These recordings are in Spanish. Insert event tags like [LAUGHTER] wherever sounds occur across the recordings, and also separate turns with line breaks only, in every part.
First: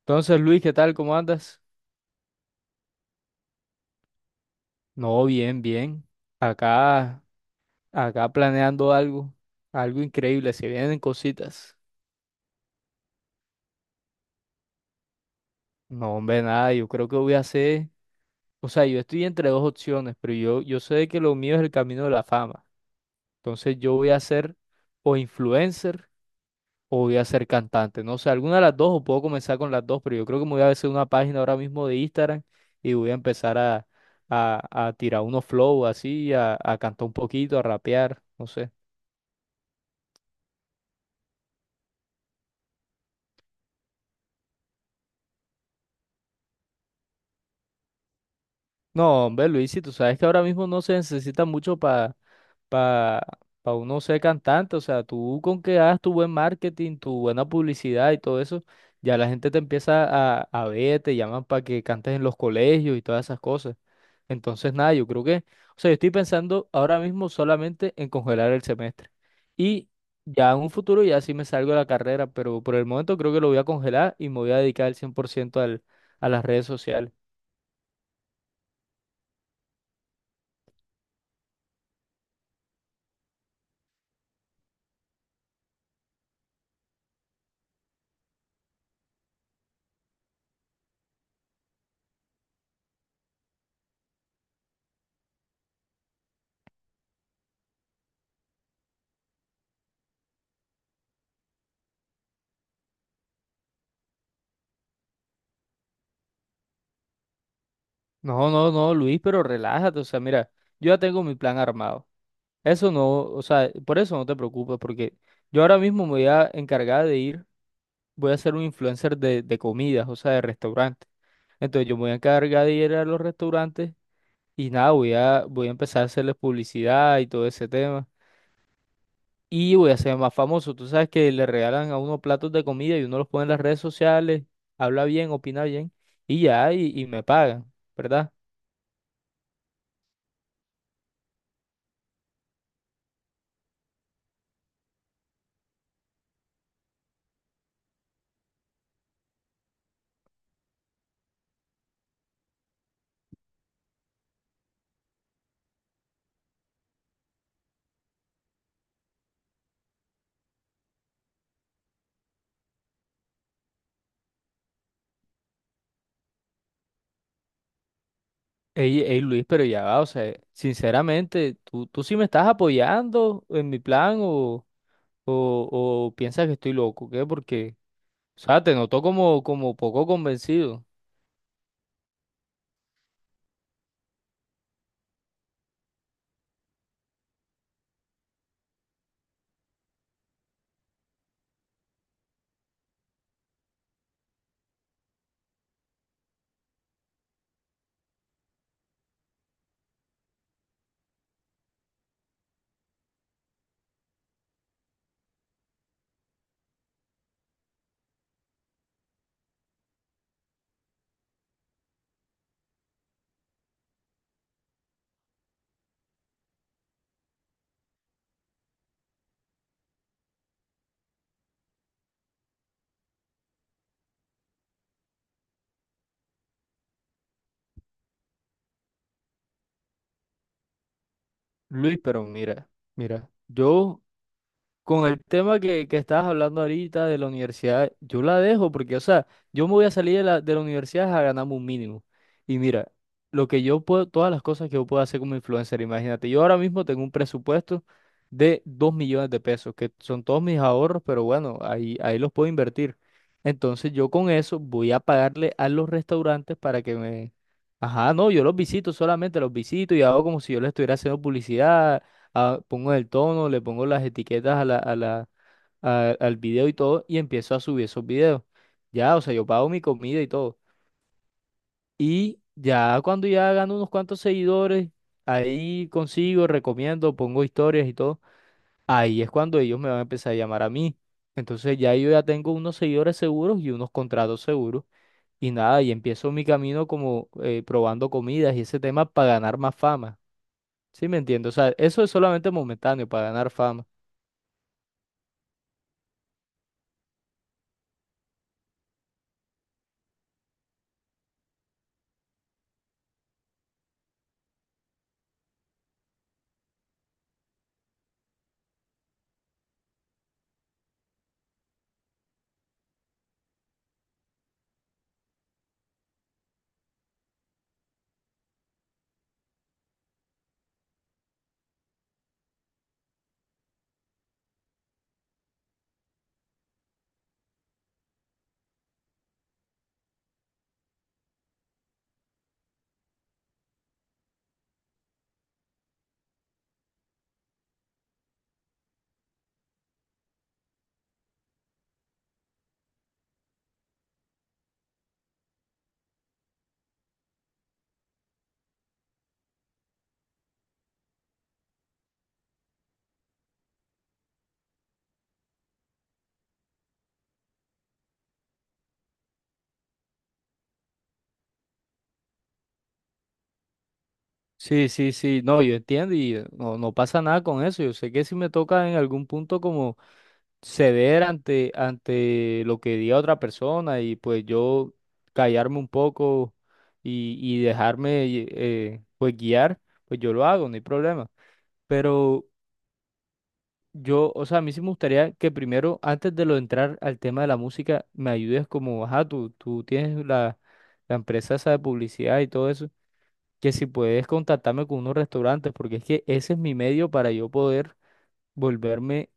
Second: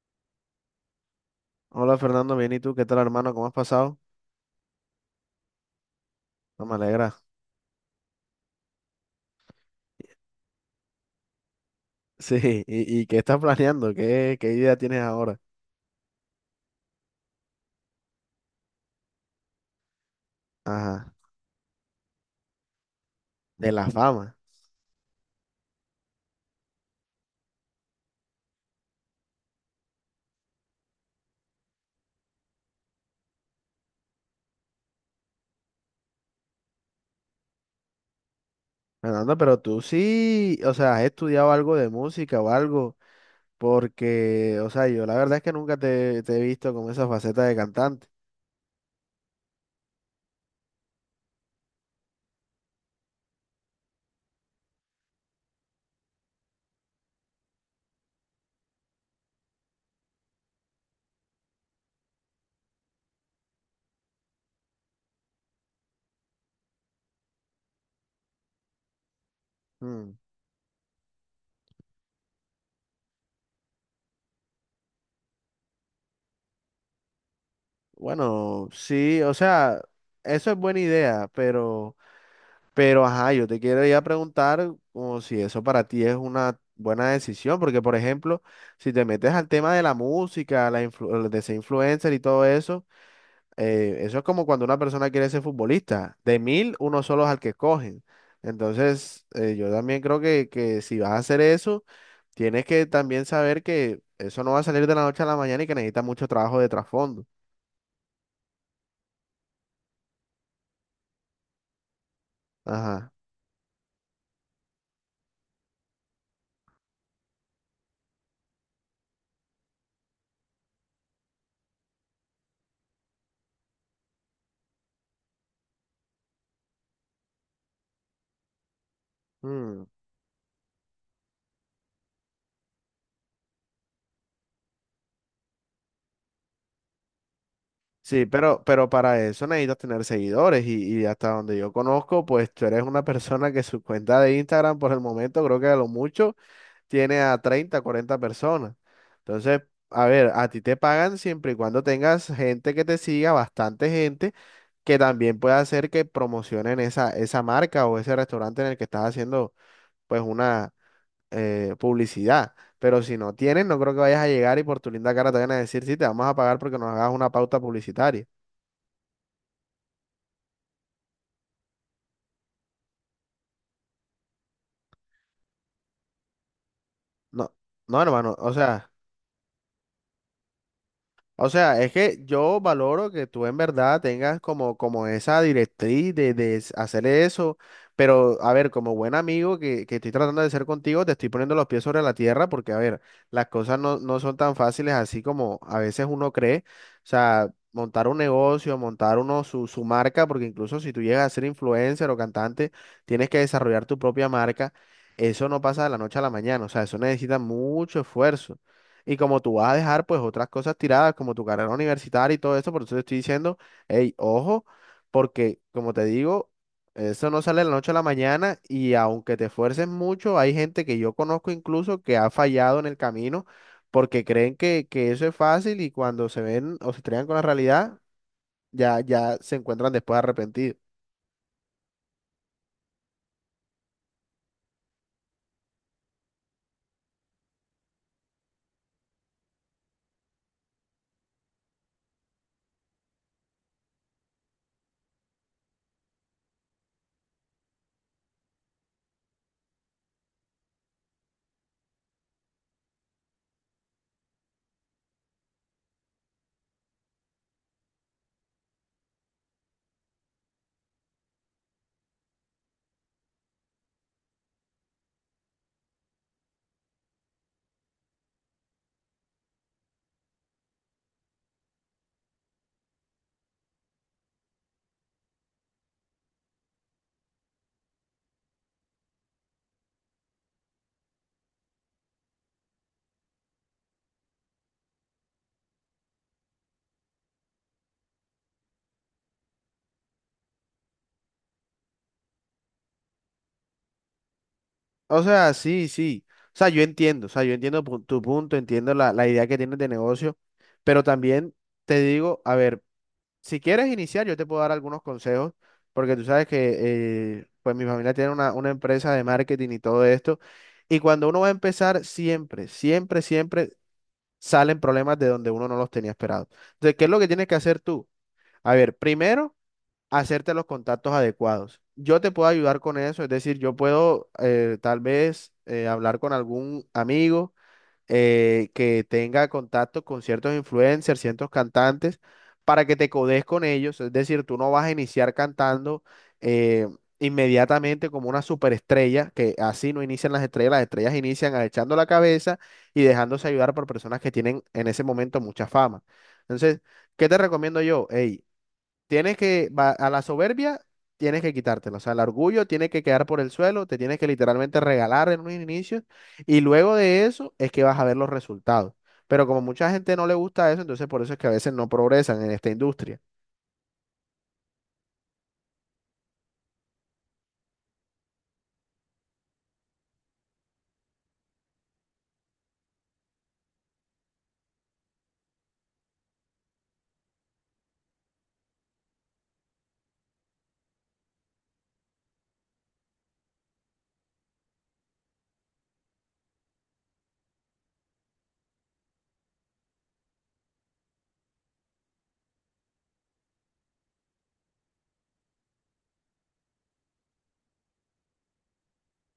Entonces, Luis, ¿qué tal? ¿Cómo andas?
Hola Fernando, bien, ¿y tú? ¿Qué tal, hermano? ¿Cómo has pasado?
No, bien, bien.
No me alegra.
Acá, acá planeando algo, algo increíble. Se vienen cositas.
[LAUGHS] Sí, ¿y qué estás planeando? ¿Qué idea tienes ahora?
No, hombre, nada. Yo creo que voy a hacer, o sea, yo estoy entre dos opciones, pero yo sé
Ajá,
que lo mío es el camino de la fama.
de
Entonces,
la
yo voy a
fama.
ser o influencer o voy a ser cantante. No sé, alguna de las dos o puedo comenzar con las dos, pero yo creo que me voy a hacer una página ahora mismo de Instagram y voy a empezar a tirar unos flow así, a cantar un poquito, a rapear. No sé.
Fernando, pero tú sí, o sea, has estudiado algo de música o algo, porque, o sea, yo la verdad es que nunca te he visto con esa faceta de cantante.
No, hombre, Luis, si tú sabes que ahora mismo no se necesita mucho para pa uno ser cantante, o sea, tú con que hagas tu buen marketing, tu buena publicidad y todo eso, ya la gente te empieza a ver, te llaman para que cantes en los colegios y todas esas cosas. Entonces, nada, yo creo que, o sea, yo estoy pensando ahora mismo solamente en congelar el semestre. Y
Mm.
ya en un futuro ya sí me salgo de la carrera, pero por el momento creo que lo voy a congelar y me voy a dedicar el 100% al, a las redes sociales.
Bueno, sí, o sea, eso es buena idea, Pero, ajá, yo te quiero ya preguntar como si eso para ti es una buena decisión, porque, por ejemplo, si te metes al tema de la música, de ser influencer y todo eso, eso es como cuando una persona quiere ser futbolista. De mil, uno solo es al que escogen. Entonces, yo también creo que si vas a hacer eso, tienes que también saber que eso no va a salir de la noche a la mañana y que necesita mucho trabajo de trasfondo.
No, no, no, Luis, pero relájate, o sea, mira, yo ya tengo mi plan armado. Eso
Ajá.
no, o sea, por eso no te preocupes, porque yo ahora mismo me voy a encargar de ir, voy a ser un influencer de comidas, o sea, de restaurantes. Entonces yo me voy a encargar de ir a los restaurantes y nada, voy a empezar a hacerles publicidad y todo ese tema. Y
Mm.
voy a ser más famoso. Tú sabes que le regalan a uno platos de comida y uno los pone en las redes sociales, habla bien, opina bien, y ya, y me pagan,
Sí,
¿verdad?
pero para eso necesitas tener seguidores y hasta donde yo conozco, pues tú eres una persona que su cuenta de Instagram por el momento creo que a lo mucho tiene a 30, 40 personas. Entonces, a ver, a ti te pagan siempre y cuando tengas gente que te siga, bastante gente, que también pueda hacer que promocionen esa marca o ese restaurante en el que estás haciendo pues una publicidad. Pero si no tienes, no creo que vayas a llegar y por tu linda cara te van a decir, sí, te vamos a pagar porque nos hagas una pauta publicitaria.
Ey, ey, Luis, pero ya va, o sea, sinceramente, ¿tú sí me estás apoyando en mi plan o, o piensas que estoy loco? ¿Qué?
No,
Porque,
no, hermano,
o
o
sea, te
sea,
noto como, como poco convencido.
o sea, es que yo valoro que tú en verdad tengas como, como esa directriz de hacer eso, pero a ver, como buen amigo que estoy tratando de ser contigo, te estoy poniendo los pies sobre la tierra porque, a ver, las cosas no son tan fáciles así como a veces uno cree, o sea, montar un negocio, montar uno su marca, porque incluso si tú llegas a ser influencer o cantante, tienes que desarrollar tu propia marca, eso no pasa de la noche a la mañana, o sea, eso necesita mucho esfuerzo. Y como tú vas a dejar pues otras cosas tiradas, como tu carrera universitaria y todo eso, por eso te estoy diciendo, hey, ojo, porque como te digo, eso no sale de la noche a la mañana y aunque te esfuerces mucho, hay gente que yo conozco incluso que ha fallado en el camino porque creen que eso es fácil y cuando se ven o se estrellan con la realidad, ya, ya se encuentran después arrepentidos.
Luis, pero mira, mira, yo. Con el tema que estabas hablando ahorita de la universidad, yo la dejo porque, o sea, yo me voy a salir de la universidad a ganarme un mínimo. Y mira, lo que yo puedo, todas las cosas que yo puedo hacer como influencer, imagínate, yo ahora mismo tengo un presupuesto de 2 millones de pesos, que son todos mis ahorros, pero bueno, ahí los puedo invertir. Entonces yo con eso voy a pagarle a los restaurantes para que me... Ajá, no, yo los visito solamente, los visito y hago como si yo les estuviera haciendo publicidad, pongo el tono, le pongo las etiquetas a al video y todo, y empiezo a subir esos videos. Ya, o sea, yo pago mi comida y todo. Y ya cuando ya gano unos cuantos seguidores, ahí consigo, recomiendo, pongo historias y todo. Ahí es cuando ellos me van a empezar a llamar a mí. Entonces ya yo ya tengo unos seguidores seguros y unos contratos seguros. Y nada, y empiezo mi camino como probando comidas y ese tema para ganar más fama. ¿Sí me entiendes? O sea, eso es solamente momentáneo para ganar fama.
O sea, sí, sí. O sea, yo entiendo, o sea, yo entiendo tu punto, entiendo la idea que tienes de negocio, pero también te digo, a ver. Si quieres iniciar, yo te puedo dar algunos consejos, porque tú sabes que pues mi familia tiene una empresa de marketing y todo esto. Y cuando uno va a empezar, siempre, siempre, siempre salen problemas de donde uno no los tenía esperado. Entonces, ¿qué es lo que tienes que hacer tú? A ver, primero, hacerte los contactos adecuados. Yo te puedo ayudar con eso, es decir, yo puedo tal vez hablar con algún amigo que tenga contacto con ciertos influencers, ciertos cantantes, para que te codes con ellos. Es decir, tú no vas a iniciar cantando eh, inmediatamente como una superestrella, que así no inician las estrellas inician agachando la cabeza y dejándose ayudar por personas que tienen en ese momento mucha fama. Entonces, ¿qué te recomiendo yo? Ey, tienes que, a la soberbia, tienes que quitártela. O sea, el orgullo tiene que quedar por el suelo, te tienes que literalmente regalar en un inicio. Y luego de eso es que vas a ver los resultados. Pero como mucha gente no le gusta eso, entonces por eso es que a veces no progresan en esta industria.
Sí, sí, sí, no, yo entiendo y no, no pasa nada con eso. Yo sé que si me toca en algún punto como ceder ante, ante lo que diga otra persona y pues yo callarme un poco y dejarme pues guiar, pues yo lo hago, no hay problema. Pero yo, o sea, a mí sí me gustaría que primero, antes de lo entrar al tema de la música, me ayudes como, ajá, tú tienes la empresa esa de publicidad y todo eso que si puedes contactarme con unos restaurantes, porque es que ese es mi medio para yo poder volverme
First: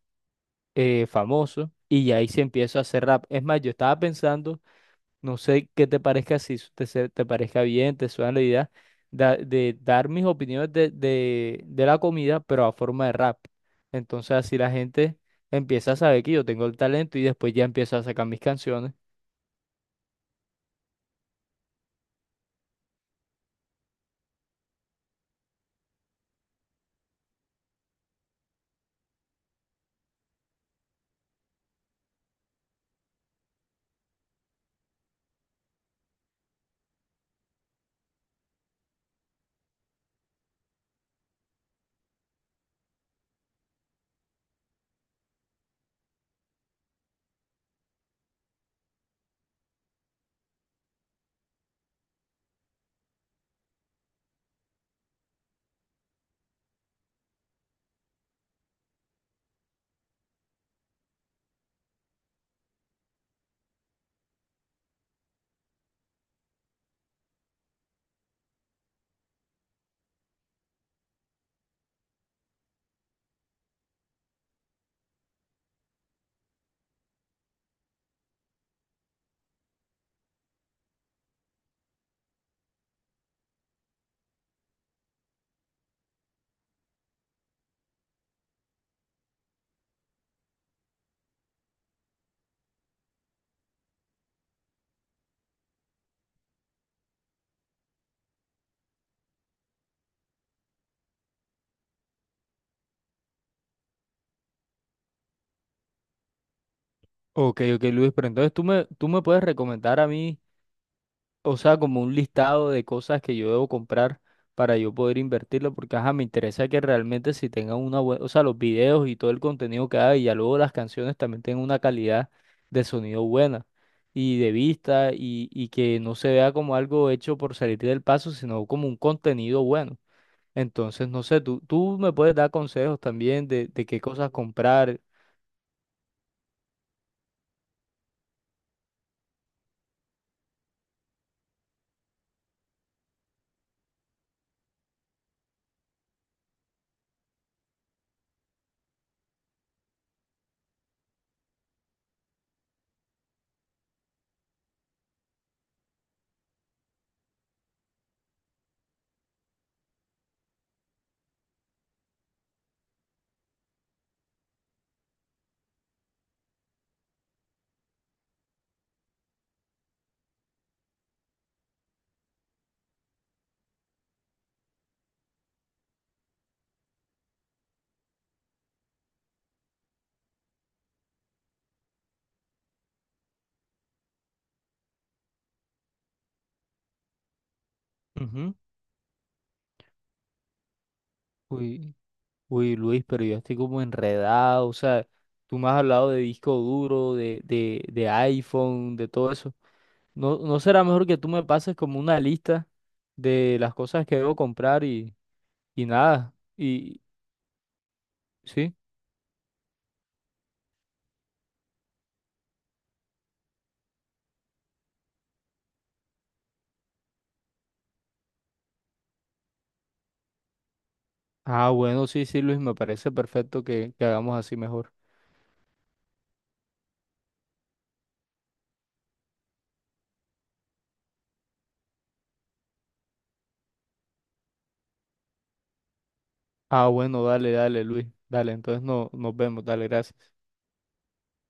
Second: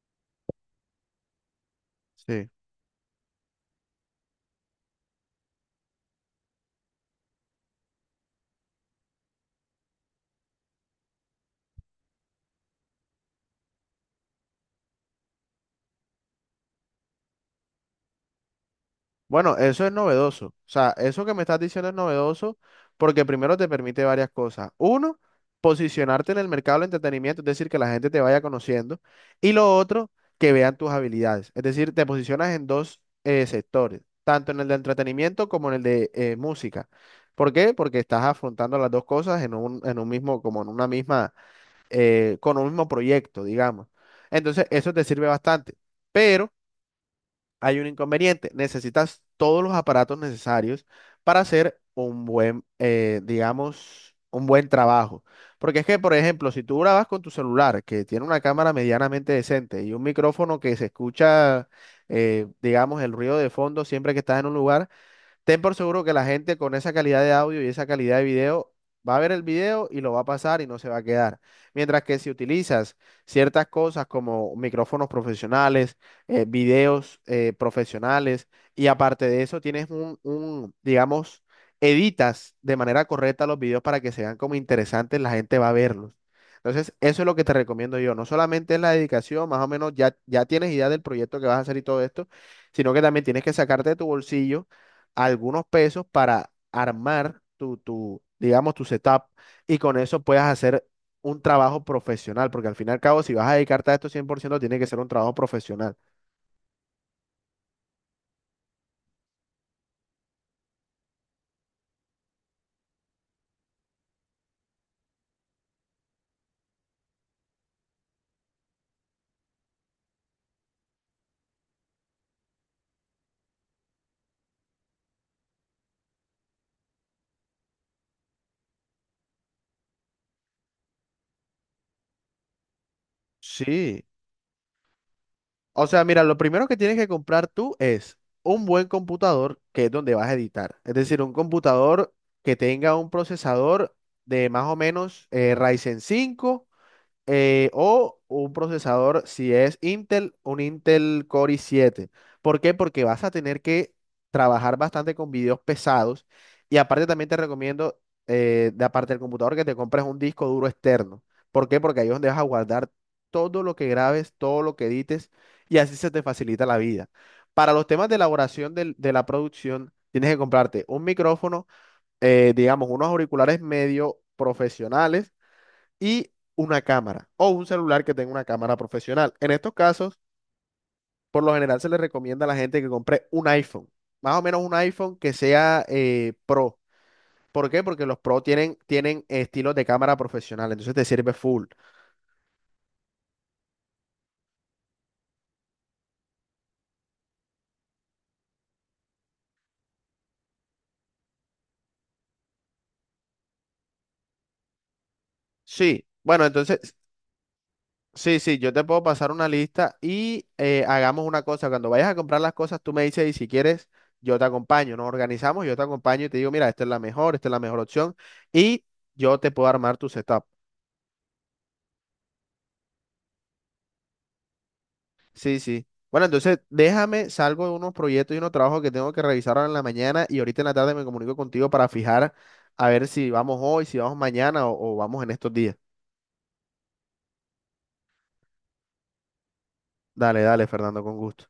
famoso y ya ahí se
Sí.
empiezo a hacer rap. Es más, yo estaba pensando, no sé qué te parezca, si te parezca bien, te suena la idea, de dar mis opiniones de la comida, pero a forma de rap. Entonces así la gente empieza a saber que yo tengo el talento y después ya empiezo a sacar mis canciones.
Bueno, eso es novedoso. O sea, eso que me estás diciendo es novedoso porque primero te permite varias cosas. Uno, posicionarte en el mercado del entretenimiento, es decir, que la gente te vaya conociendo. Y lo otro, que vean tus habilidades. Es decir, te posicionas en dos sectores, tanto en el de entretenimiento como en el de música. ¿Por qué? Porque estás afrontando las dos cosas en un mismo, como en una misma, con un mismo proyecto, digamos. Entonces, eso te sirve bastante. Pero hay un inconveniente. Necesitas todos los aparatos necesarios para hacer un buen, digamos, un buen trabajo. Porque es que, por ejemplo, si tú grabas con tu celular, que tiene una cámara medianamente decente y un micrófono que se escucha, digamos, el ruido de fondo siempre que estás en un lugar. Ten por seguro que la gente con esa calidad de audio y esa calidad de video va a ver el video y lo va a pasar y no se va a quedar. Mientras que si utilizas ciertas cosas como micrófonos profesionales, videos profesionales y aparte de eso tienes digamos, editas de manera correcta los videos para que se vean como interesantes, la gente va a verlos. Entonces, eso es lo que te recomiendo yo. No solamente es la dedicación, más o menos ya, ya tienes idea del proyecto que vas a hacer y todo esto, sino que también tienes que sacarte de tu bolsillo algunos pesos para armar digamos, tu setup y con eso puedas hacer un trabajo profesional, porque al fin y al cabo, si vas a dedicarte a esto 100% tiene que ser un trabajo profesional.
Ok, ok, Luis, pero entonces tú me puedes recomendar a mí, o sea, como un listado de cosas que yo debo comprar para yo poder invertirlo, porque ajá, me interesa que realmente si tengan una buena, o sea, los videos y todo el contenido que hay, y ya luego las canciones también tengan una calidad de sonido buena y de vista y que no se vea como algo hecho por salir del paso, sino como un contenido bueno. Entonces, no sé, tú me puedes dar consejos también de qué
Sí.
cosas comprar.
O sea, mira, lo primero que tienes que comprar tú es un buen computador, que es donde vas a editar. Es decir, un computador que tenga un procesador de más o menos Ryzen 5 o un procesador, si es Intel, un Intel Core i7. ¿Por qué? Porque vas a tener que trabajar bastante con videos pesados y aparte también te recomiendo, de aparte del computador, que te compres un disco duro externo. ¿Por qué? Porque ahí es donde vas a guardar todo lo que grabes, todo lo que edites y así se te facilita la vida. Para los temas de elaboración de la producción, tienes que comprarte un micrófono, digamos, unos auriculares medio profesionales y una cámara o un celular que tenga una cámara profesional. En estos casos, por lo general se le recomienda a la gente que compre un iPhone, más o menos un iPhone que sea Pro. ¿Por qué? Porque los Pro
Ujú.
tienen estilos de cámara profesional, entonces te sirve full.
Uy, Uy, Luis, pero yo estoy como enredado, o sea, tú me has hablado de disco duro, de iPhone, de todo eso. ¿No, no será mejor que tú me pases como una lista de las cosas que debo comprar y
Sí,
nada?
bueno, entonces,
Y,
sí, sí, yo
¿sí?
te puedo pasar una lista y hagamos una cosa. Cuando vayas a comprar las cosas, tú me dices y si quieres, yo te acompaño. Nos organizamos, yo te acompaño y te digo, mira, esta es la mejor, esta es la mejor opción y yo te puedo armar tu setup.
Ah, bueno, sí, sí, Luis, me parece perfecto que hagamos así mejor.
Sí, sí. Bueno, entonces déjame, salgo de unos proyectos y unos trabajos que tengo que revisar ahora en la mañana y ahorita en la tarde me comunico contigo para fijar a ver si vamos hoy, si vamos mañana o vamos en estos días.
Ah, bueno, dale, dale, Luis, dale, entonces no, nos vemos, dale, gracias.
Dale, dale, Fernando, con gusto.